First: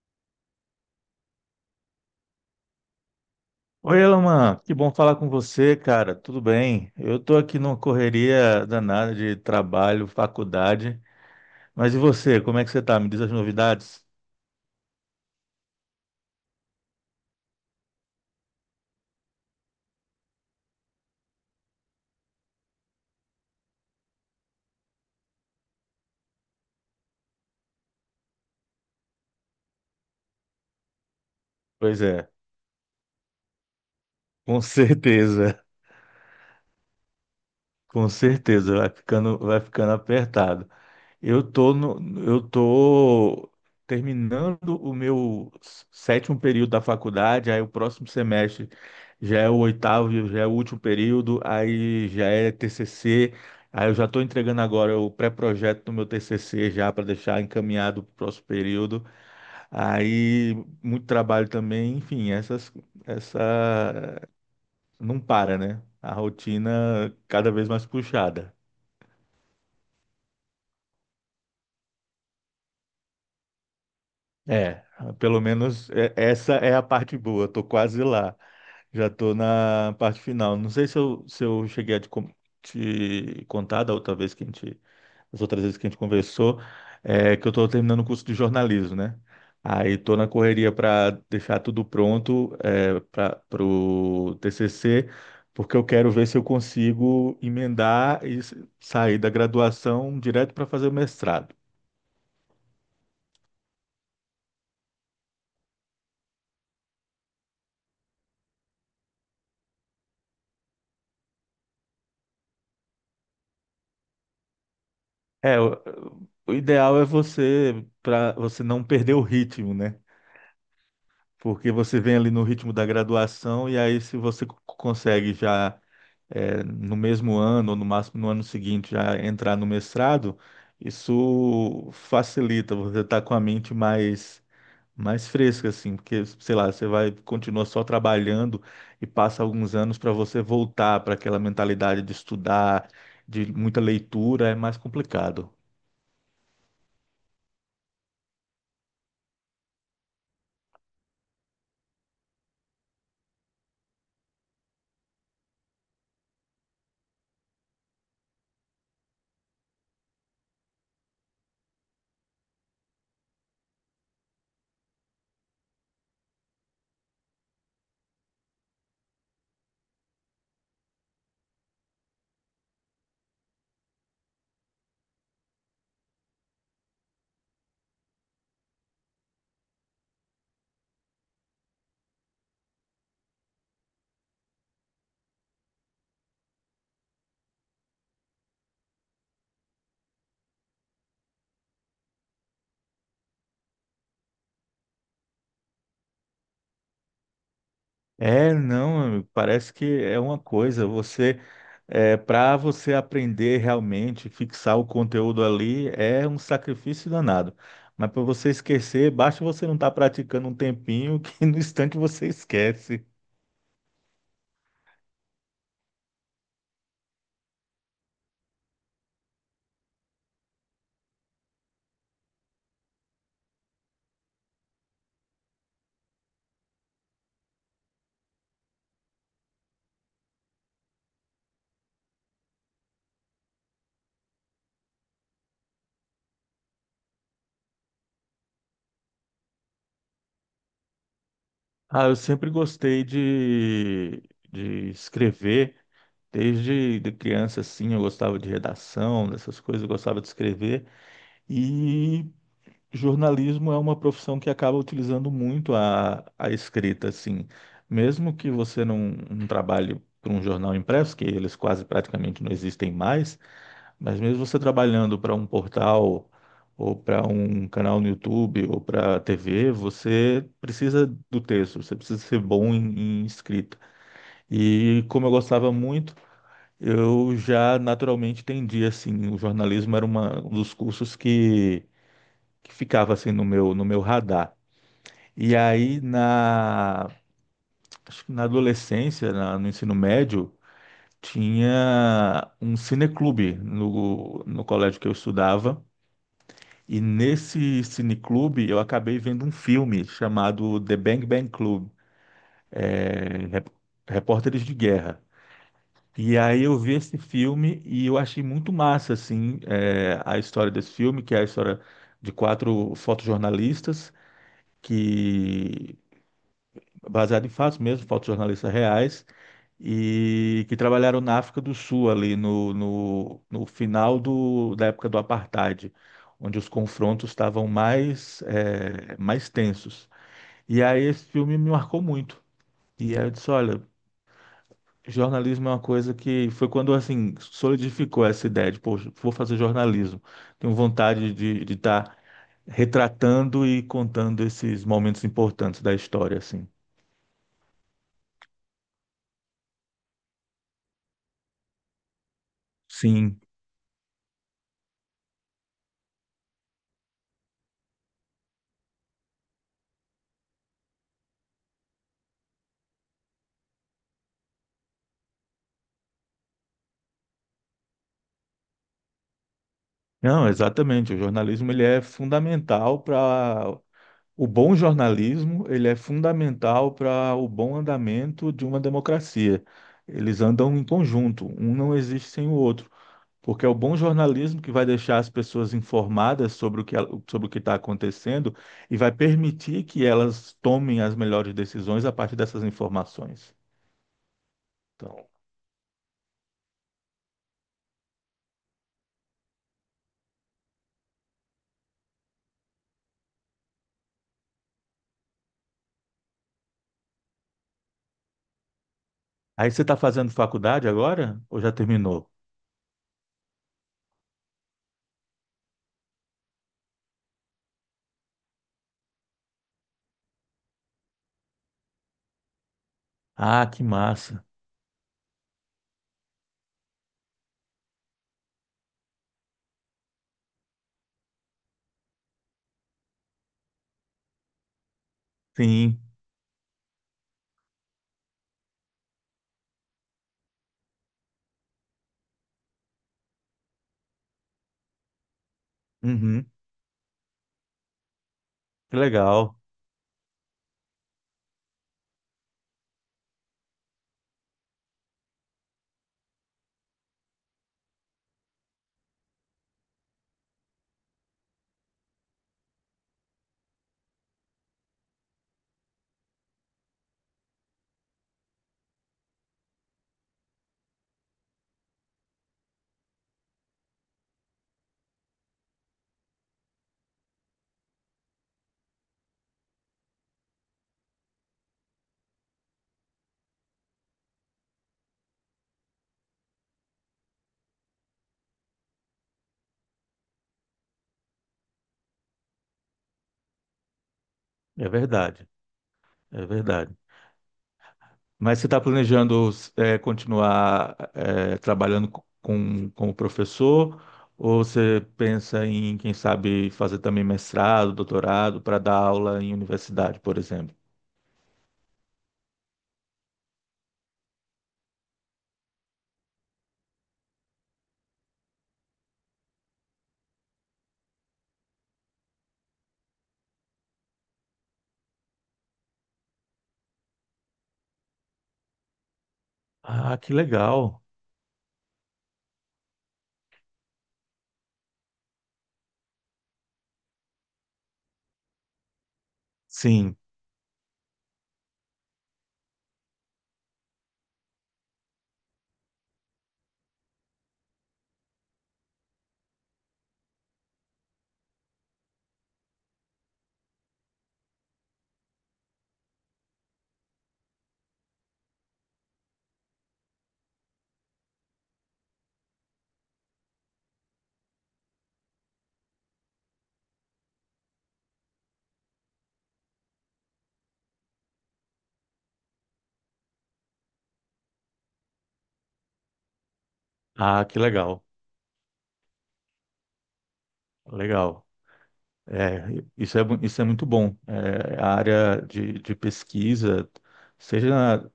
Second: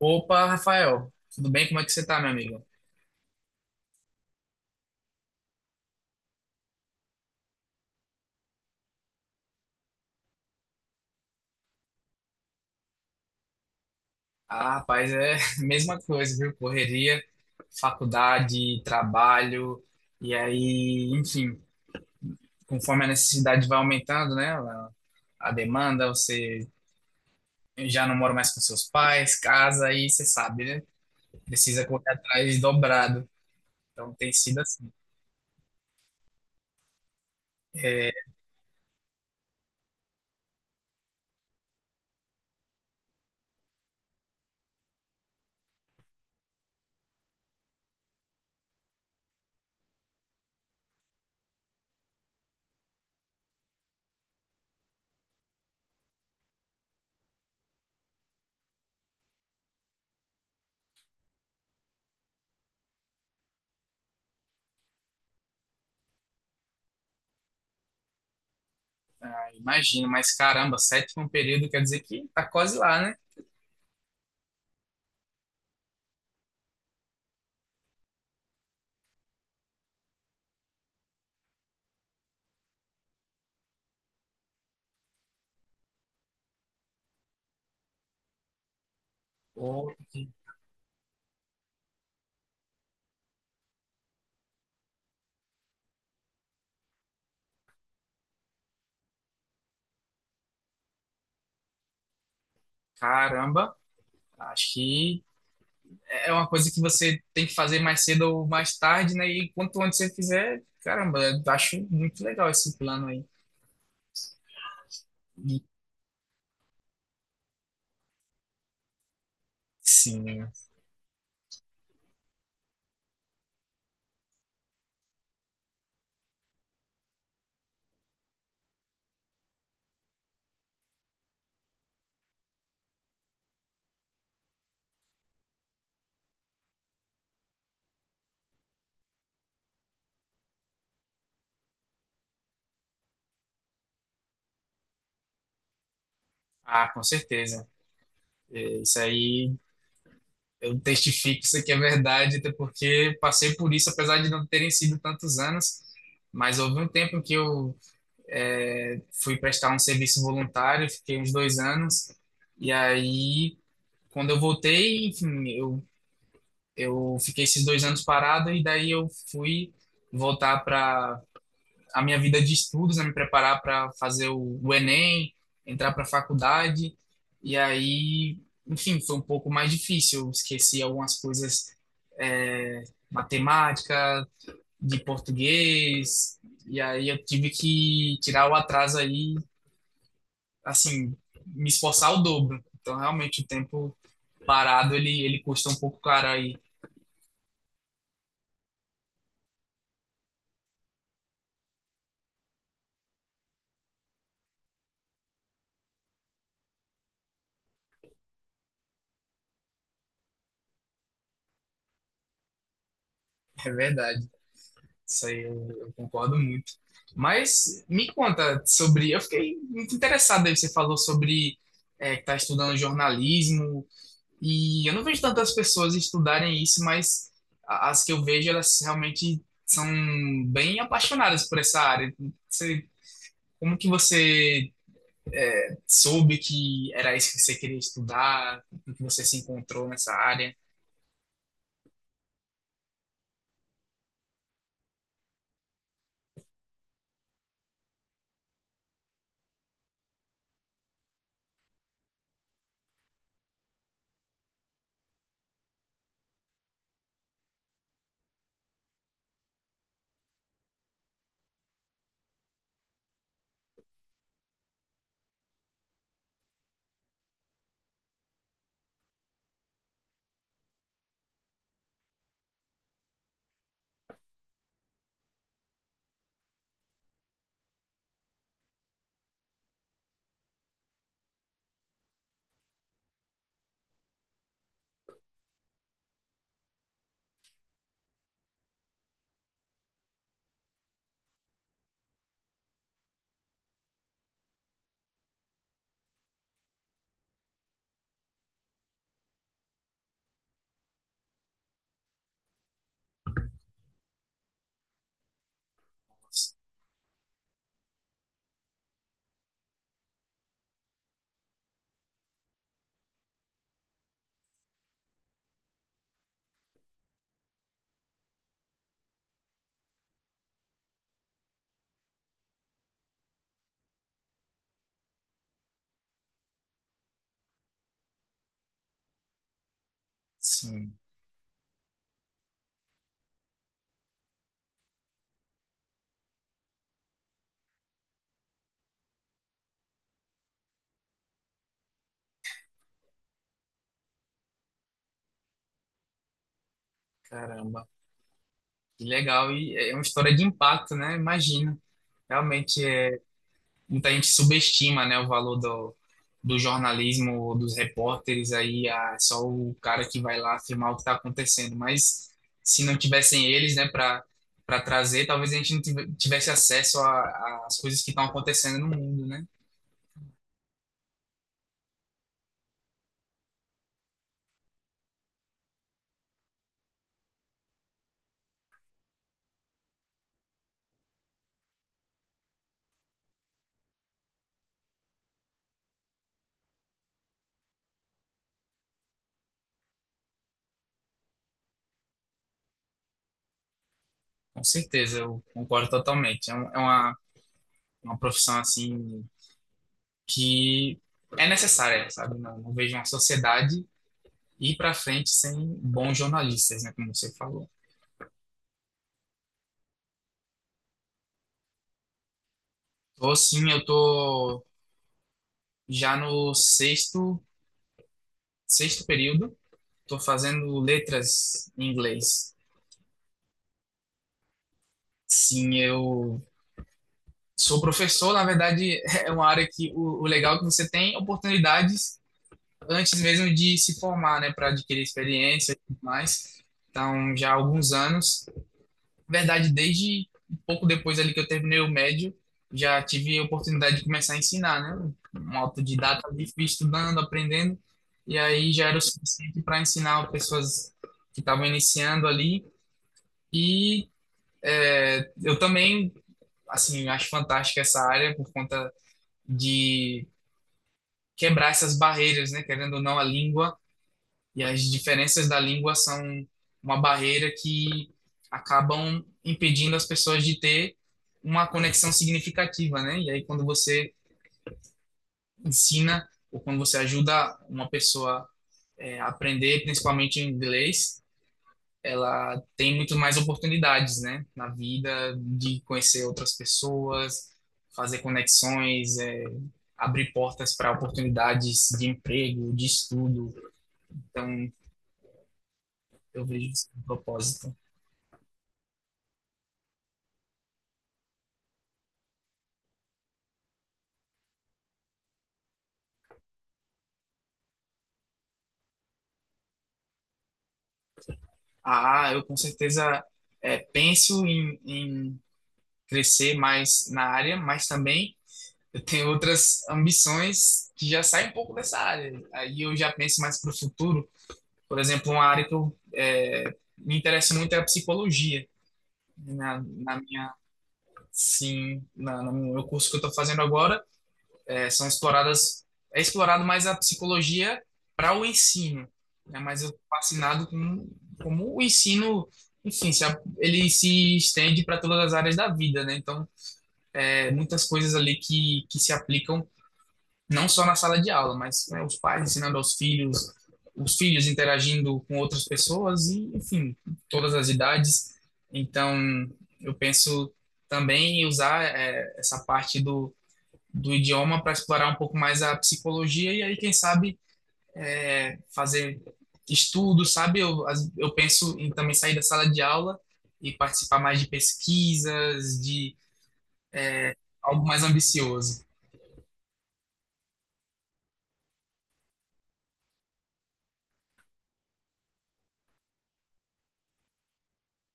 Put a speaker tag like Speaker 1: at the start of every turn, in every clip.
Speaker 1: Opa, Rafael, tudo bem? Como é que você tá, meu amigo?
Speaker 2: Oi, Elaman, que bom falar com você, cara. Tudo bem? Eu tô aqui numa correria danada de trabalho, faculdade. Mas e você? Como é que você tá? Me diz as novidades?
Speaker 1: Ah, rapaz, é a mesma coisa, viu? Correria, faculdade, trabalho, e aí, enfim, conforme a necessidade vai aumentando, né? A demanda, você já não mora mais com seus pais, casa, aí você sabe, né? Precisa
Speaker 2: Pois
Speaker 1: correr
Speaker 2: é,
Speaker 1: atrás dobrado. Então tem sido
Speaker 2: com
Speaker 1: assim.
Speaker 2: certeza, com
Speaker 1: É,
Speaker 2: certeza vai ficando apertado. Eu tô no, eu tô terminando o meu sétimo período da faculdade. Aí o próximo semestre já é o oitavo, já é o último período, aí já é TCC, aí eu já estou entregando agora o pré-projeto do meu TCC já para deixar encaminhado para o próximo período. Aí muito trabalho também, enfim, essa não para, né? A rotina cada vez mais puxada.
Speaker 1: ah, imagino, mas caramba, sétimo período quer dizer que tá quase lá, né?
Speaker 2: É, pelo menos essa é a parte boa. Eu tô quase lá. Já estou na parte final. Não sei se eu cheguei a te contar da outra vez que a gente, das outras vezes que a gente conversou, é, que eu estou terminando o curso de jornalismo, né? Aí
Speaker 1: Pô,
Speaker 2: estou na correria para deixar tudo pronto, é, para o TCC, porque eu quero ver se eu consigo emendar e sair da graduação direto para fazer o mestrado.
Speaker 1: caramba, acho que é uma coisa que você tem que fazer mais cedo ou mais tarde, né? E quanto antes você fizer, caramba, eu acho muito legal esse plano aí.
Speaker 2: É,
Speaker 1: E
Speaker 2: o, o ideal é você para você não perder o ritmo, né?
Speaker 1: sim, né?
Speaker 2: Porque você vem ali no ritmo da graduação e aí se você consegue já, é, no mesmo ano ou no máximo no ano seguinte, já entrar no mestrado, isso facilita. Você tá com a mente mais fresca assim, porque sei lá, você vai continua só trabalhando e passa alguns anos para você voltar para aquela mentalidade de estudar, de muita leitura, é mais complicado.
Speaker 1: Ah, com certeza. É, isso aí, eu testifico isso aqui é verdade, até porque passei por isso, apesar de não terem sido tantos anos. Mas houve um tempo que eu fui prestar um serviço voluntário, fiquei uns dois anos, e aí, quando eu voltei, enfim, eu fiquei esses dois anos parado e daí eu fui voltar para a minha vida de estudos, a me preparar para fazer o Enem, entrar para a faculdade. E aí, enfim, foi um pouco mais difícil. Eu esqueci algumas coisas, é, matemática, de português. E aí eu tive que tirar o atraso aí, assim, me esforçar o dobro. Então, realmente, o tempo parado, ele custa um pouco caro aí.
Speaker 2: É, não, amigo, parece que é uma coisa. Para você aprender realmente, fixar o conteúdo ali, é um sacrifício danado. Mas para você esquecer, basta você não estar praticando um tempinho que no instante você esquece.
Speaker 1: É verdade. Isso aí eu concordo muito. Mas me conta sobre. Eu fiquei muito interessado aí. Você falou sobre que está estudando jornalismo, e eu não vejo tantas pessoas estudarem isso, mas as que eu vejo, elas realmente são bem apaixonadas por essa área. Você, como que você soube que era isso que você queria estudar? Como que você se encontrou nessa área?
Speaker 2: Ah, eu sempre gostei de escrever, desde de criança, assim. Eu gostava de redação, dessas coisas, eu gostava de escrever. E jornalismo é uma profissão que acaba utilizando muito a escrita, assim. Mesmo que você não, não trabalhe para um jornal impresso, que eles quase praticamente não existem mais, mas mesmo você trabalhando para um portal, ou para um canal no YouTube, ou para TV, você precisa do texto, você precisa ser bom em, em escrita. E como eu gostava muito, eu já naturalmente tendia, assim, o jornalismo era uma, um dos cursos que ficava assim no meu radar. E aí na, Acho que na adolescência, no ensino médio, tinha um cineclube no colégio que eu estudava. E nesse cineclube eu acabei vendo um filme chamado The Bang Bang Club, é, Repórteres de Guerra. E aí eu vi esse filme e eu achei muito massa assim, é, a história desse filme, que é a história de quatro fotojornalistas que, baseado em fatos mesmo, fotos jornalistas reais, e que trabalharam na África do Sul, ali no final do, da época do apartheid, onde os confrontos estavam mais, mais tensos. E
Speaker 1: Sim,
Speaker 2: aí esse filme me marcou muito. E aí eu disse, olha, jornalismo é uma coisa que foi quando, assim, solidificou essa ideia de, poxa, vou fazer jornalismo. Tenho vontade de estar retratando e contando esses momentos importantes da história, assim.
Speaker 1: caramba. Que legal, e é uma história de impacto, né? Imagina. Realmente, é,
Speaker 2: Sim.
Speaker 1: muita gente subestima, né, o valor do, do jornalismo, ou dos repórteres aí, ah, é só o cara que vai lá afirmar o que está acontecendo. Mas se não tivessem eles, né, para trazer, talvez a gente não tivesse acesso às coisas que estão acontecendo no mundo, né?
Speaker 2: Não, exatamente. O jornalismo ele é fundamental para o bom jornalismo, ele é fundamental para o bom andamento de uma democracia. Eles andam em conjunto, um não existe sem o outro, porque é o bom jornalismo que vai deixar as pessoas informadas sobre sobre o que está acontecendo e vai permitir que elas tomem as melhores decisões a partir dessas informações.
Speaker 1: Com certeza,
Speaker 2: Então,
Speaker 1: eu concordo totalmente. É, é uma profissão, assim, que é necessária, sabe? Não, não vejo uma sociedade ir para frente sem bons jornalistas, né, como você falou.
Speaker 2: aí você está fazendo faculdade agora ou já terminou?
Speaker 1: Tô assim, eu tô já no sexto, sexto período, tô fazendo letras em inglês.
Speaker 2: Ah, que massa!
Speaker 1: Sim, eu sou professor, na verdade, é uma área que o legal é que você tem oportunidades antes mesmo de se formar, né, para adquirir experiência e tudo
Speaker 2: Sim.
Speaker 1: mais. Então, já há alguns anos. Na verdade, desde um pouco depois ali que eu terminei o médio, já tive a oportunidade de começar a ensinar, né? Um autodidata
Speaker 2: Uhum.
Speaker 1: ali, fui estudando, aprendendo, e aí já era
Speaker 2: Que
Speaker 1: o
Speaker 2: legal.
Speaker 1: suficiente para ensinar pessoas que estavam iniciando ali. E é, eu também, assim, acho fantástica essa área por conta de quebrar essas barreiras, né? Querendo ou não, a língua e as diferenças da língua são uma barreira que acabam impedindo as pessoas de ter uma conexão significativa, né? E aí quando você ensina ou quando você ajuda uma pessoa a aprender, principalmente em inglês, ela tem muito mais oportunidades, né? Na vida de conhecer outras pessoas, fazer conexões, é, abrir portas para oportunidades de emprego, de estudo. Então
Speaker 2: É verdade, é
Speaker 1: eu vejo isso
Speaker 2: verdade.
Speaker 1: como propósito.
Speaker 2: Mas você está planejando, é, continuar, é, trabalhando como professor, ou você pensa em, quem sabe, fazer também mestrado, doutorado, para dar aula em universidade, por exemplo?
Speaker 1: Ah, eu com certeza penso em crescer mais na área, mas também eu tenho outras ambições que já saem um pouco dessa área. Aí eu já penso mais para o futuro. Por exemplo, uma área que eu me interesso muito é a psicologia. Né?
Speaker 2: Ah,
Speaker 1: Na
Speaker 2: que
Speaker 1: minha,
Speaker 2: legal.
Speaker 1: sim, na, no meu curso que eu estou fazendo agora, é, são exploradas, é explorado mais a psicologia para o ensino, né? Mas eu tô
Speaker 2: Sim.
Speaker 1: fascinado com como o ensino, enfim, se ele se estende para todas as áreas da vida, né? Então, é, muitas coisas ali que se aplicam não só na sala de aula, mas né, os pais ensinando aos filhos, os filhos interagindo com outras pessoas e, enfim, todas as idades. Então, eu penso também em usar é, essa parte do do idioma para explorar um pouco mais a psicologia e aí, quem sabe, é, fazer estudos sabe? Eu penso em também sair da sala de aula e participar mais de pesquisas, de
Speaker 2: Ah, que
Speaker 1: algo
Speaker 2: legal.
Speaker 1: mais ambicioso.
Speaker 2: Legal. É, isso é, isso é muito bom. É, a área de pesquisa, seja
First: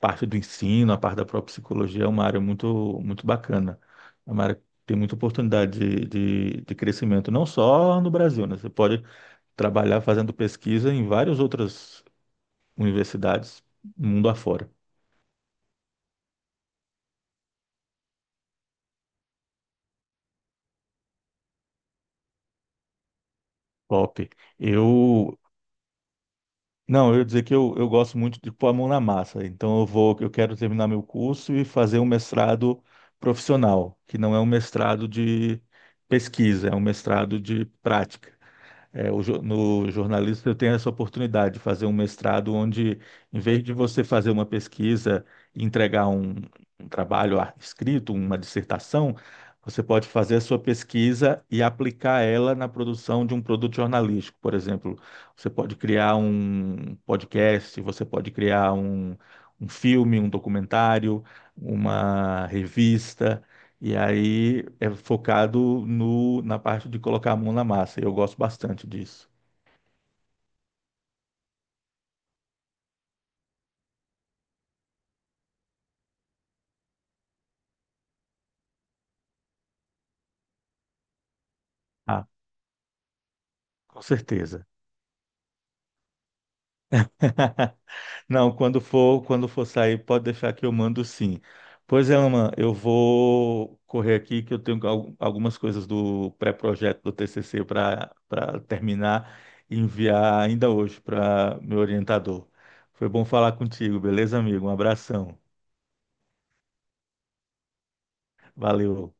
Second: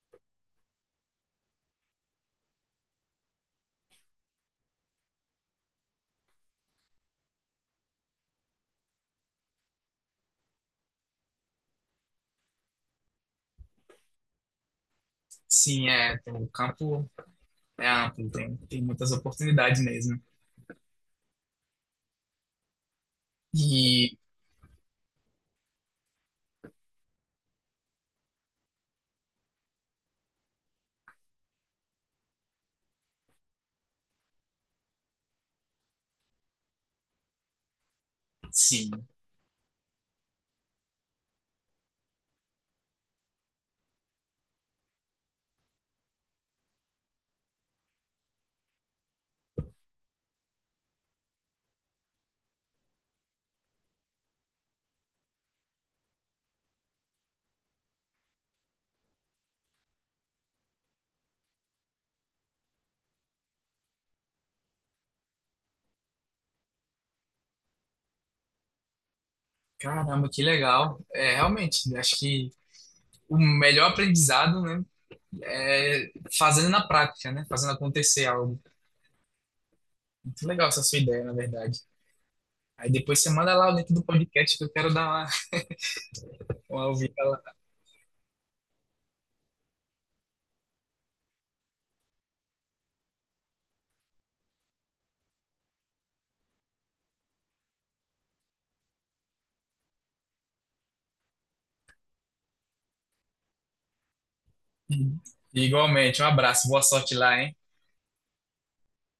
Speaker 2: parte do ensino, a parte da própria psicologia, é uma área muito, muito bacana. É uma área que tem muita oportunidade de, de crescimento, não só no Brasil, né? Você pode trabalhar fazendo pesquisa em várias outras universidades, mundo afora.
Speaker 1: Sim, é, o campo é amplo, tem muitas oportunidades mesmo. E,
Speaker 2: Top. Eu. Não, eu ia dizer que eu gosto muito de pôr a mão na massa. Então eu vou, eu quero terminar meu curso e fazer um mestrado profissional, que não é um mestrado de pesquisa, é um mestrado de prática.
Speaker 1: sim,
Speaker 2: É, o no jornalista eu tenho essa oportunidade de fazer um mestrado onde, em vez de você fazer uma pesquisa e entregar um trabalho escrito, uma dissertação, você pode fazer a sua pesquisa e aplicar ela na produção de um produto jornalístico. Por exemplo, você pode criar um podcast, você pode criar um filme, um documentário, uma revista. E aí é focado no, na parte de colocar a mão na massa. E eu gosto bastante disso.
Speaker 1: caramba, que legal. É, realmente, acho que o melhor aprendizado, né, é fazendo na prática, né, fazendo acontecer algo. Muito legal essa sua ideia, na verdade.
Speaker 2: Ah,
Speaker 1: Aí depois você manda lá o link
Speaker 2: com
Speaker 1: do podcast que
Speaker 2: certeza.
Speaker 1: eu quero dar uma ouvida lá.
Speaker 2: Não, quando for, quando for sair, pode deixar que eu mando sim. Pois é, Aman, eu vou correr aqui que eu tenho algumas coisas do pré-projeto do TCC para para terminar e enviar ainda hoje para meu orientador. Foi bom falar contigo, beleza, amigo? Um abração.
Speaker 1: Igualmente, um abraço, boa sorte lá, hein?
Speaker 2: Valeu.